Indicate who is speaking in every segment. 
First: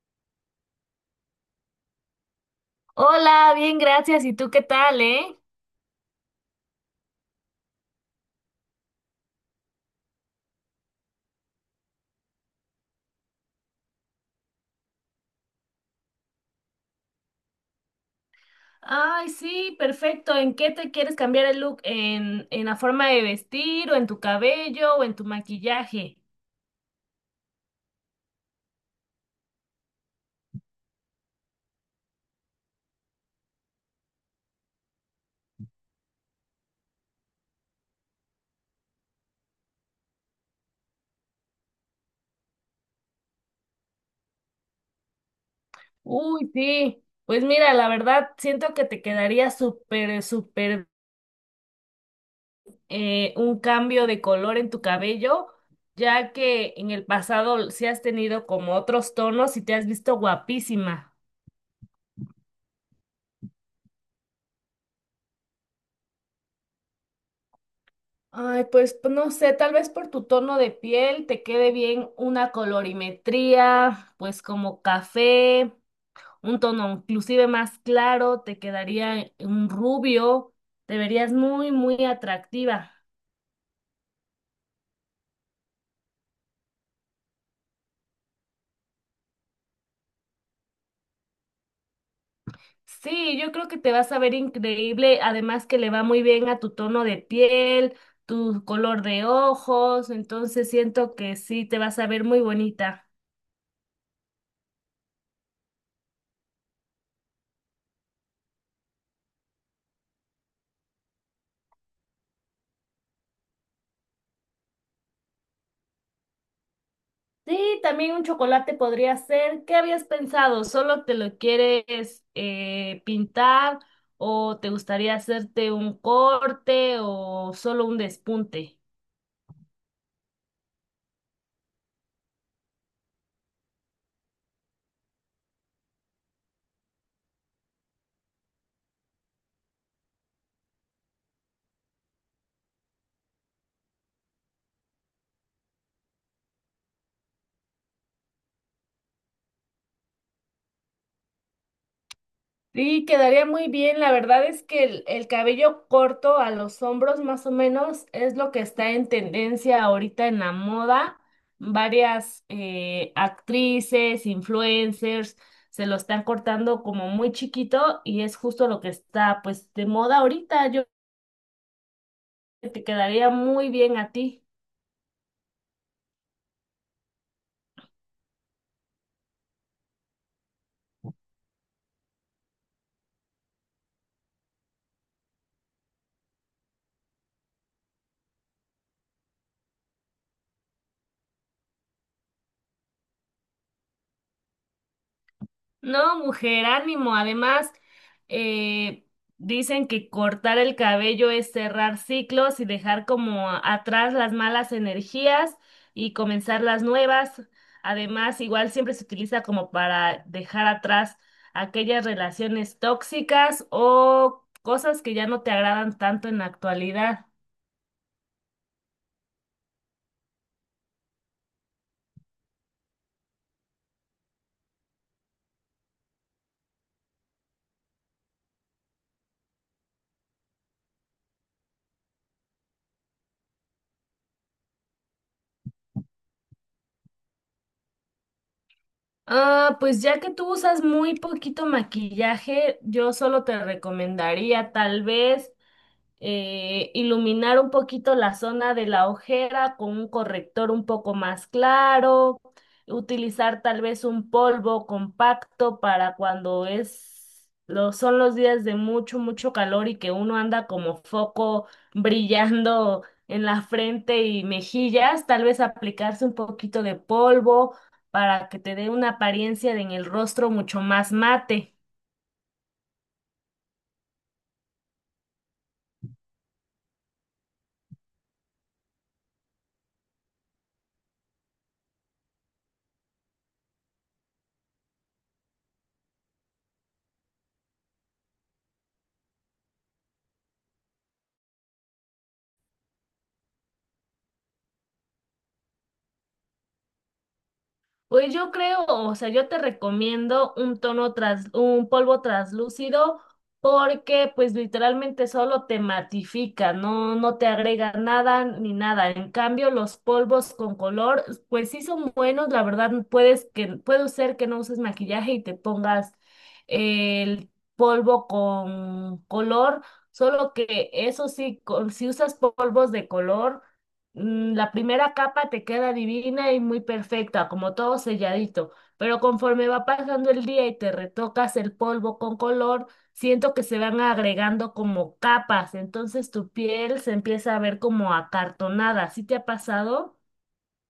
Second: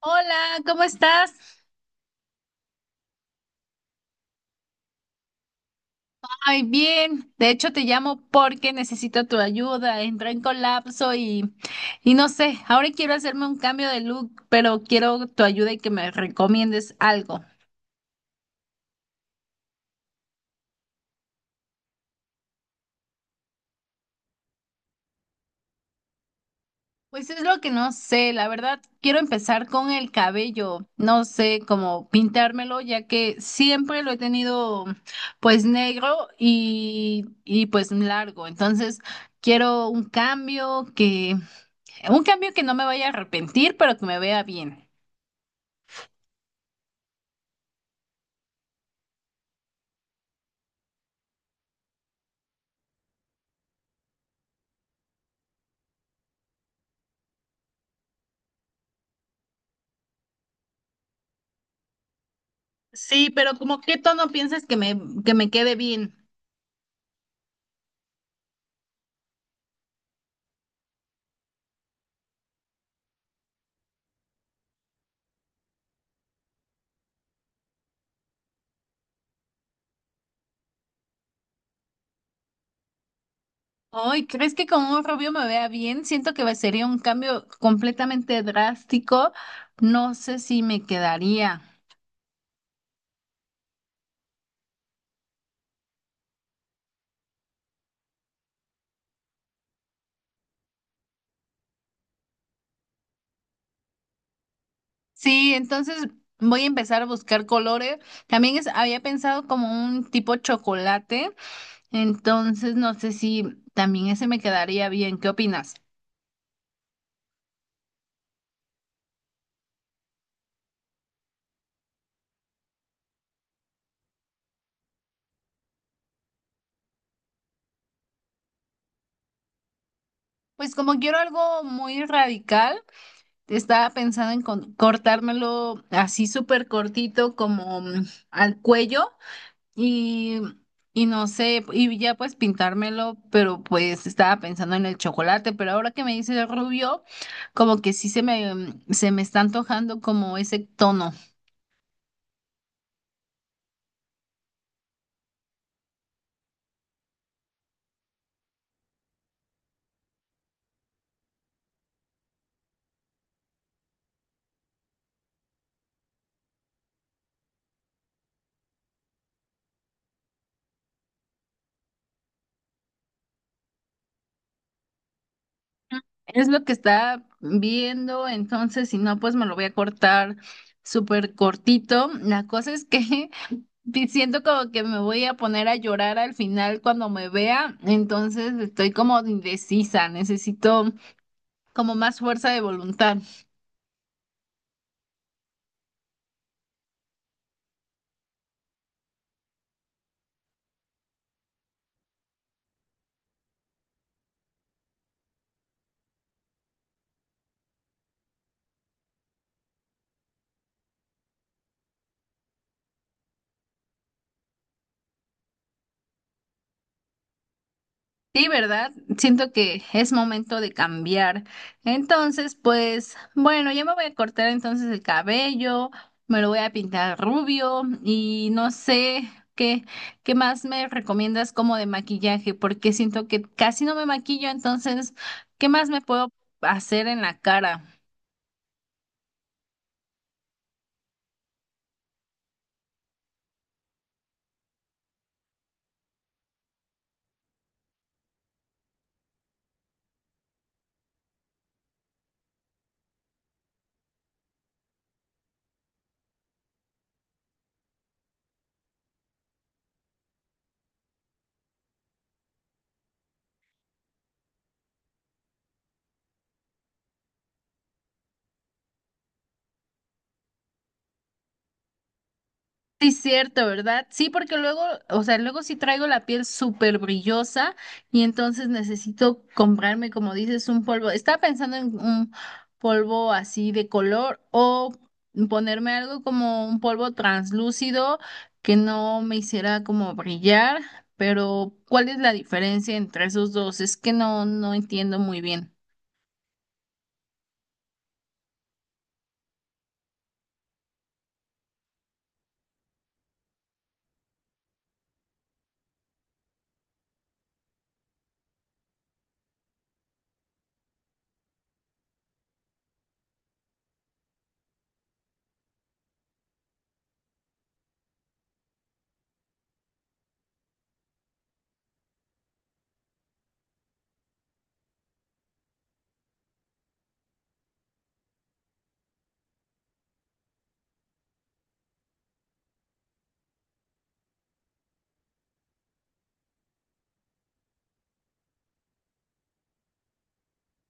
Speaker 1: Hola, ¿cómo estás?
Speaker 2: Hola, bien, gracias. ¿Y tú qué tal,
Speaker 1: Ay, bien. De hecho, te llamo porque necesito tu ayuda. Entré en colapso y no sé, ahora quiero hacerme un cambio de look, pero quiero tu ayuda y que me recomiendes algo.
Speaker 2: Ay, sí, perfecto. ¿En qué te quieres cambiar el look? ¿En la forma de vestir o en tu cabello o en tu maquillaje?
Speaker 1: Pues es lo que no sé, la verdad, quiero empezar con el cabello. No sé cómo pintármelo, ya que siempre lo he tenido pues negro y pues largo. Entonces, quiero un cambio que... Un cambio que no me vaya a arrepentir, pero que me vea bien.
Speaker 2: Uy, sí. Pues mira, la verdad, siento que te quedaría súper, súper, un cambio de color en tu cabello, ya que en el pasado sí has tenido como otros tonos y te has visto guapísima.
Speaker 1: Sí, pero como qué tono piensas que me quede bien.
Speaker 2: Ay, pues no sé, tal vez por tu tono de piel te quede bien una colorimetría, pues como café, un tono inclusive más claro, te quedaría un rubio, te verías muy, muy atractiva.
Speaker 1: Ay, ¿crees que con un rubio me vea bien? Siento que sería un cambio completamente drástico. No sé si me quedaría.
Speaker 2: Sí, yo creo que te vas a ver increíble, además que le va muy bien a tu tono de piel, tu color de ojos, entonces siento que sí, te vas a ver muy bonita.
Speaker 1: Sí, entonces voy a empezar a buscar colores. También es, había pensado como un tipo chocolate. Entonces no sé si también ese me quedaría bien. ¿Qué opinas?
Speaker 2: Sí, también un chocolate podría ser. ¿Qué habías pensado? ¿Solo te lo quieres pintar o te gustaría hacerte un corte o solo un despunte?
Speaker 1: Pues como quiero algo muy radical. Estaba pensando en cortármelo así súper cortito como al cuello y, y no sé, y ya pues pintármelo, pero pues estaba pensando en el chocolate, pero ahora que me dice el rubio, como que sí se me, se me está antojando como ese tono.
Speaker 2: Sí, quedaría muy bien. La verdad es que el cabello corto a los hombros más o menos es lo que está en tendencia ahorita en la moda. Varias actrices, influencers se lo están cortando como muy chiquito y es justo lo que está pues de moda ahorita. Yo que te quedaría muy bien a ti.
Speaker 1: Es lo que está viendo, entonces si no, pues me lo voy a cortar súper cortito. La cosa es que... Sí, siento como que me voy a poner a llorar al final cuando me vea, entonces estoy como indecisa, necesito como más fuerza de voluntad.
Speaker 2: No, mujer, ánimo. Además, eh, dicen que cortar el cabello es cerrar ciclos y dejar como atrás las malas energías y comenzar las nuevas. Además, igual siempre se utiliza como para dejar atrás aquellas relaciones tóxicas o cosas que ya no te agradan tanto en la actualidad.
Speaker 1: Sí, ¿verdad? Siento que es momento de cambiar. Entonces, pues bueno, ya me voy a cortar entonces el cabello, me lo voy a pintar rubio y no sé qué, qué más me recomiendas como de maquillaje, porque siento que casi no me maquillo, entonces, ¿qué más me puedo hacer en la cara?
Speaker 2: Ah, pues ya que tú usas muy poquito maquillaje, yo solo te recomendaría tal vez iluminar un poquito la zona de la ojera con un corrector un poco más claro, utilizar tal vez un polvo compacto para cuando son los días de mucho, mucho calor y que uno anda como foco brillando en la frente y mejillas, tal vez aplicarse un poquito de polvo para que te dé una apariencia en el rostro mucho más mate.
Speaker 1: Sí, cierto, ¿verdad? Sí, porque luego, o sea, luego sí traigo la piel súper brillosa y entonces necesito comprarme, como dices, un polvo. Estaba pensando en un polvo así de color o ponerme algo como un polvo translúcido que no me hiciera como brillar, pero ¿cuál es la diferencia entre esos dos? Es que no entiendo muy bien.
Speaker 2: Pues yo creo, o sea, yo te recomiendo un un polvo translúcido porque pues literalmente solo te matifica, no, no te agrega nada ni nada. En cambio, los polvos con color, pues sí son buenos, la verdad, puede ser que no uses maquillaje y te pongas el polvo con color, solo que eso sí, si usas polvos de color la primera capa te queda divina y muy perfecta, como todo selladito, pero conforme va pasando el día y te retocas el polvo con color, siento que se van agregando como capas, entonces tu piel se empieza a ver como acartonada. ¿Sí te ha pasado?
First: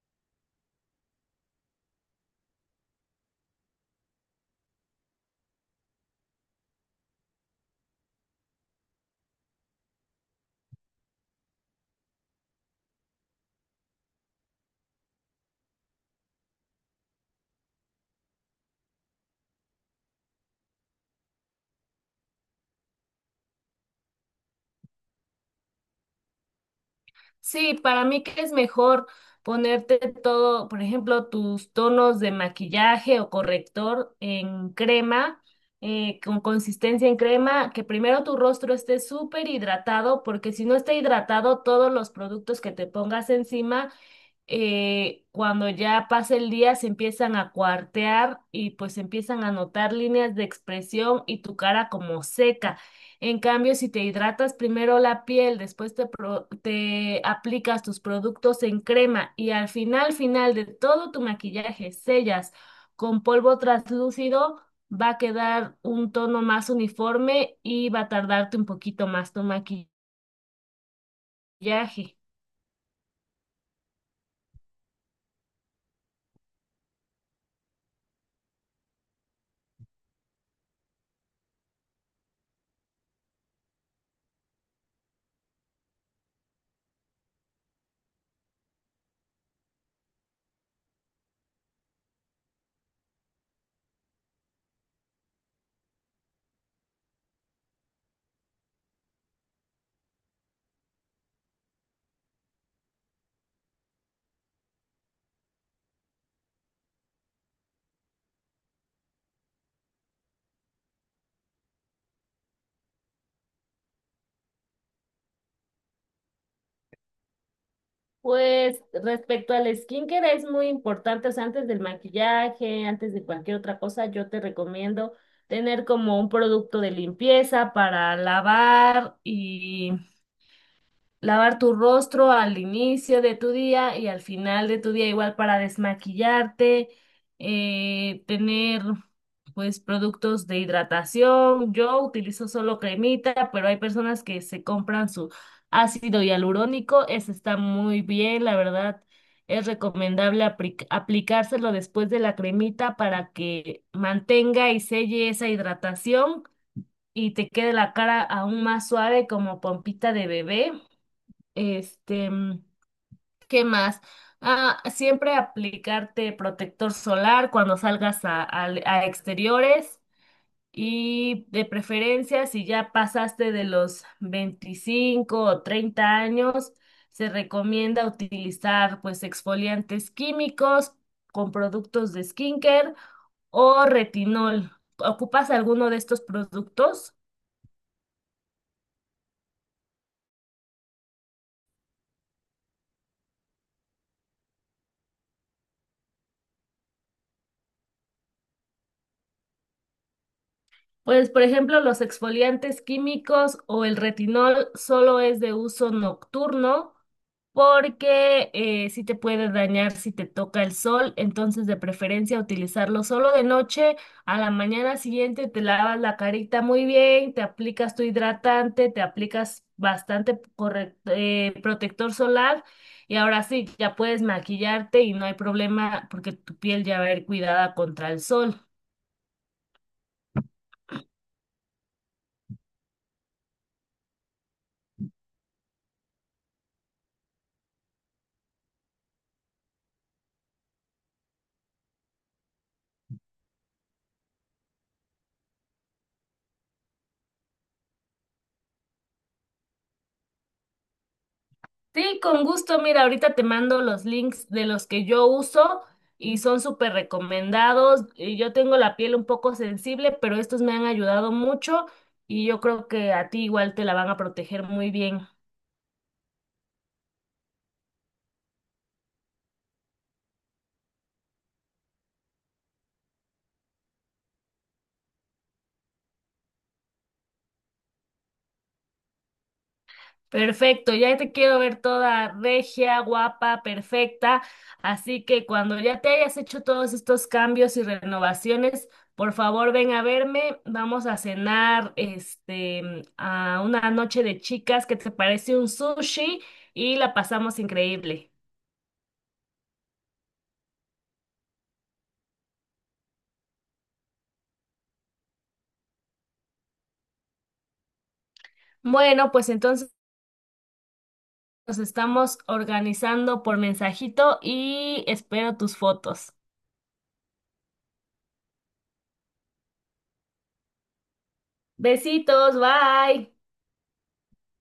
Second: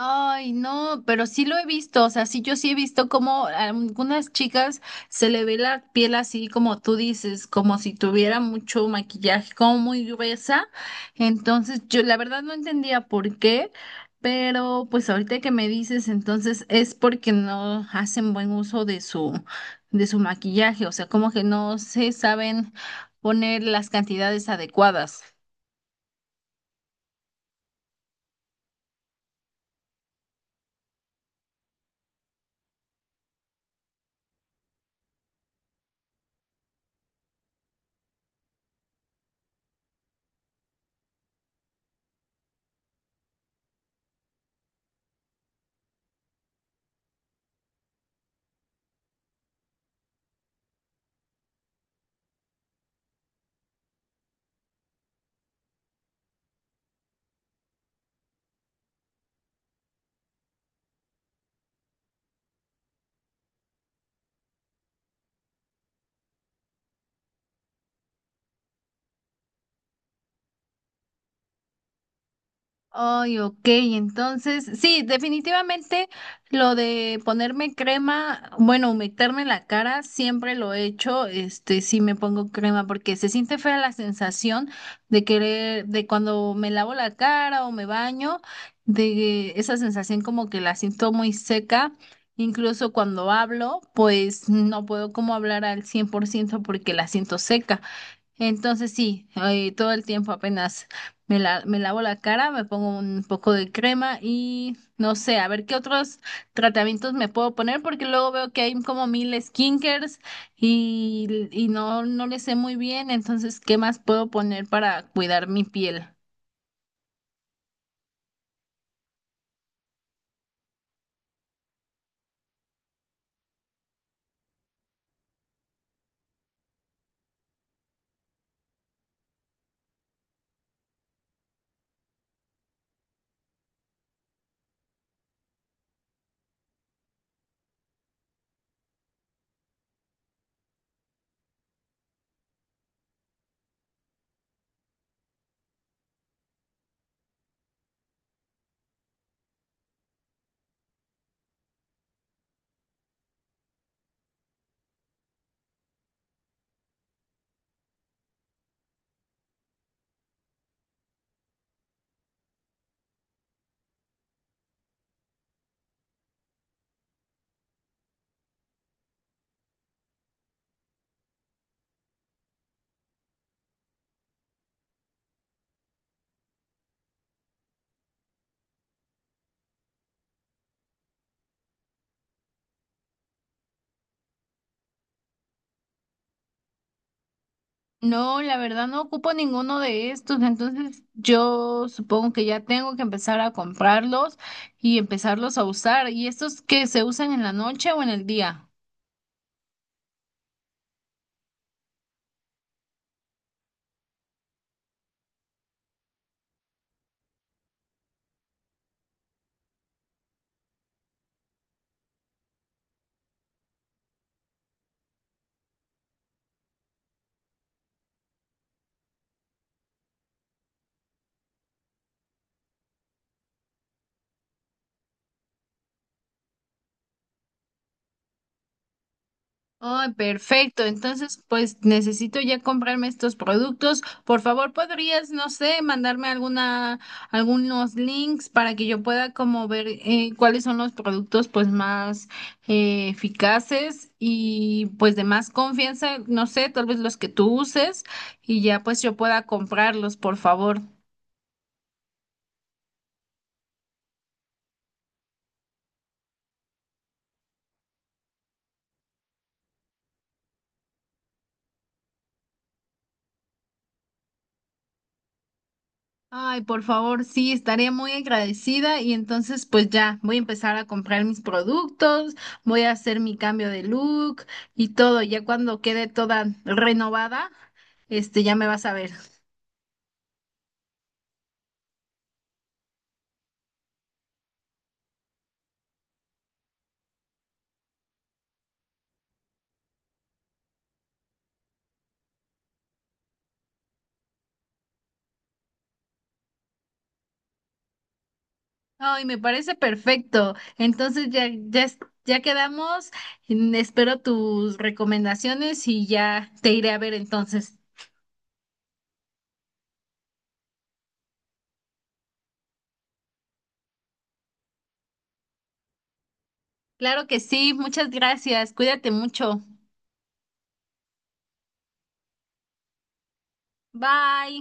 Speaker 1: Ay, no, pero sí lo he visto, o sea, sí yo sí he visto como a algunas chicas se le ve la piel así como tú dices, como si tuviera mucho maquillaje, como muy gruesa. Entonces, yo la verdad no entendía por qué, pero pues ahorita que me dices, entonces es porque no hacen buen uso de su maquillaje, o sea, como que no se saben poner las cantidades adecuadas.
Speaker 2: Sí, para mí que es mejor ponerte todo, por ejemplo, tus tonos de maquillaje o corrector en crema, con consistencia en crema, que primero tu rostro esté súper hidratado, porque si no está hidratado, todos los productos que te pongas encima cuando ya pasa el día se empiezan a cuartear y pues empiezan a notar líneas de expresión y tu cara como seca. En cambio, si te hidratas primero la piel, después te aplicas tus productos en crema y al final, final de todo tu maquillaje sellas con polvo translúcido, va a quedar un tono más uniforme y va a tardarte un poquito más tu maquillaje.
Speaker 1: Ay, ok, entonces, sí, definitivamente lo de ponerme crema, bueno, humectarme la cara, siempre lo he hecho, este, sí me pongo crema porque se siente fea la sensación de querer, de cuando me lavo la cara o me baño, de esa sensación como que la siento muy seca, incluso cuando hablo, pues no puedo como hablar al 100% porque la siento seca. Entonces sí, todo el tiempo apenas me lavo la cara, me pongo un poco de crema y no sé, a ver qué otros tratamientos me puedo poner porque luego veo que hay como mil skincares y no le sé muy bien, entonces, ¿qué más puedo poner para cuidar mi piel?
Speaker 2: Pues respecto al skincare es muy importante, o sea, antes del maquillaje, antes de cualquier otra cosa, yo te recomiendo tener como un producto de limpieza para lavar tu rostro al inicio de tu día y al final de tu día igual para desmaquillarte, tener pues productos de hidratación. Yo utilizo solo cremita, pero hay personas que se compran su ácido hialurónico. Ese está muy bien, la verdad. Es recomendable aplicárselo después de la cremita para que mantenga y selle esa hidratación y te quede la cara aún más suave como pompita de bebé. Este, mm, ¿qué más? Ah, siempre aplicarte protector solar cuando salgas a exteriores y de preferencia si ya pasaste de los 25 o 30 años, se recomienda utilizar pues exfoliantes químicos con productos de skincare o retinol. ¿Ocupas alguno de estos productos?
Speaker 1: No, la verdad no ocupo ninguno de estos, entonces yo supongo que ya tengo que empezar a comprarlos y empezarlos a usar. ¿Y estos que se usan en la noche o en el día?
Speaker 2: Pues, por ejemplo, los exfoliantes químicos o el retinol solo es de uso nocturno porque sí te puede dañar si te toca el sol, entonces de preferencia utilizarlo solo de noche. A la mañana siguiente te lavas la carita muy bien, te aplicas tu hidratante, te aplicas bastante protector solar y ahora sí, ya puedes maquillarte y no hay problema porque tu piel ya va a ir cuidada contra el sol.
Speaker 1: Ay, perfecto. Entonces, pues necesito ya comprarme estos productos. Por favor, podrías, no sé, mandarme alguna, algunos links para que yo pueda como ver cuáles son los productos pues más eficaces y pues de más confianza, no sé, tal vez los que tú uses y ya pues yo pueda comprarlos, por favor.
Speaker 2: Sí, con gusto. Mira, ahorita te mando los links de los que yo uso y son súper recomendados. Yo tengo la piel un poco sensible, pero estos me han ayudado mucho y yo creo que a ti igual te la van a proteger muy bien.
Speaker 1: Ay, por favor, sí, estaría muy agradecida y entonces pues ya voy a empezar a comprar mis productos, voy a hacer mi cambio de look y todo. Ya cuando quede toda renovada, este ya me vas a ver.
Speaker 2: Perfecto, ya te quiero ver toda regia, guapa, perfecta. Así que cuando ya te hayas hecho todos estos cambios y renovaciones, por favor ven a verme. Vamos a cenar a una noche de chicas, que te parece un sushi y la pasamos increíble.
Speaker 1: Ay, me parece perfecto. Entonces ya quedamos. Mm, espero tus recomendaciones y ya te iré a ver entonces.
Speaker 2: Bueno, pues entonces nos estamos organizando por mensajito y espero tus fotos.
Speaker 1: Claro que sí, muchas gracias. Cuídate mucho.
Speaker 2: Besitos, bye.
Speaker 1: Bye.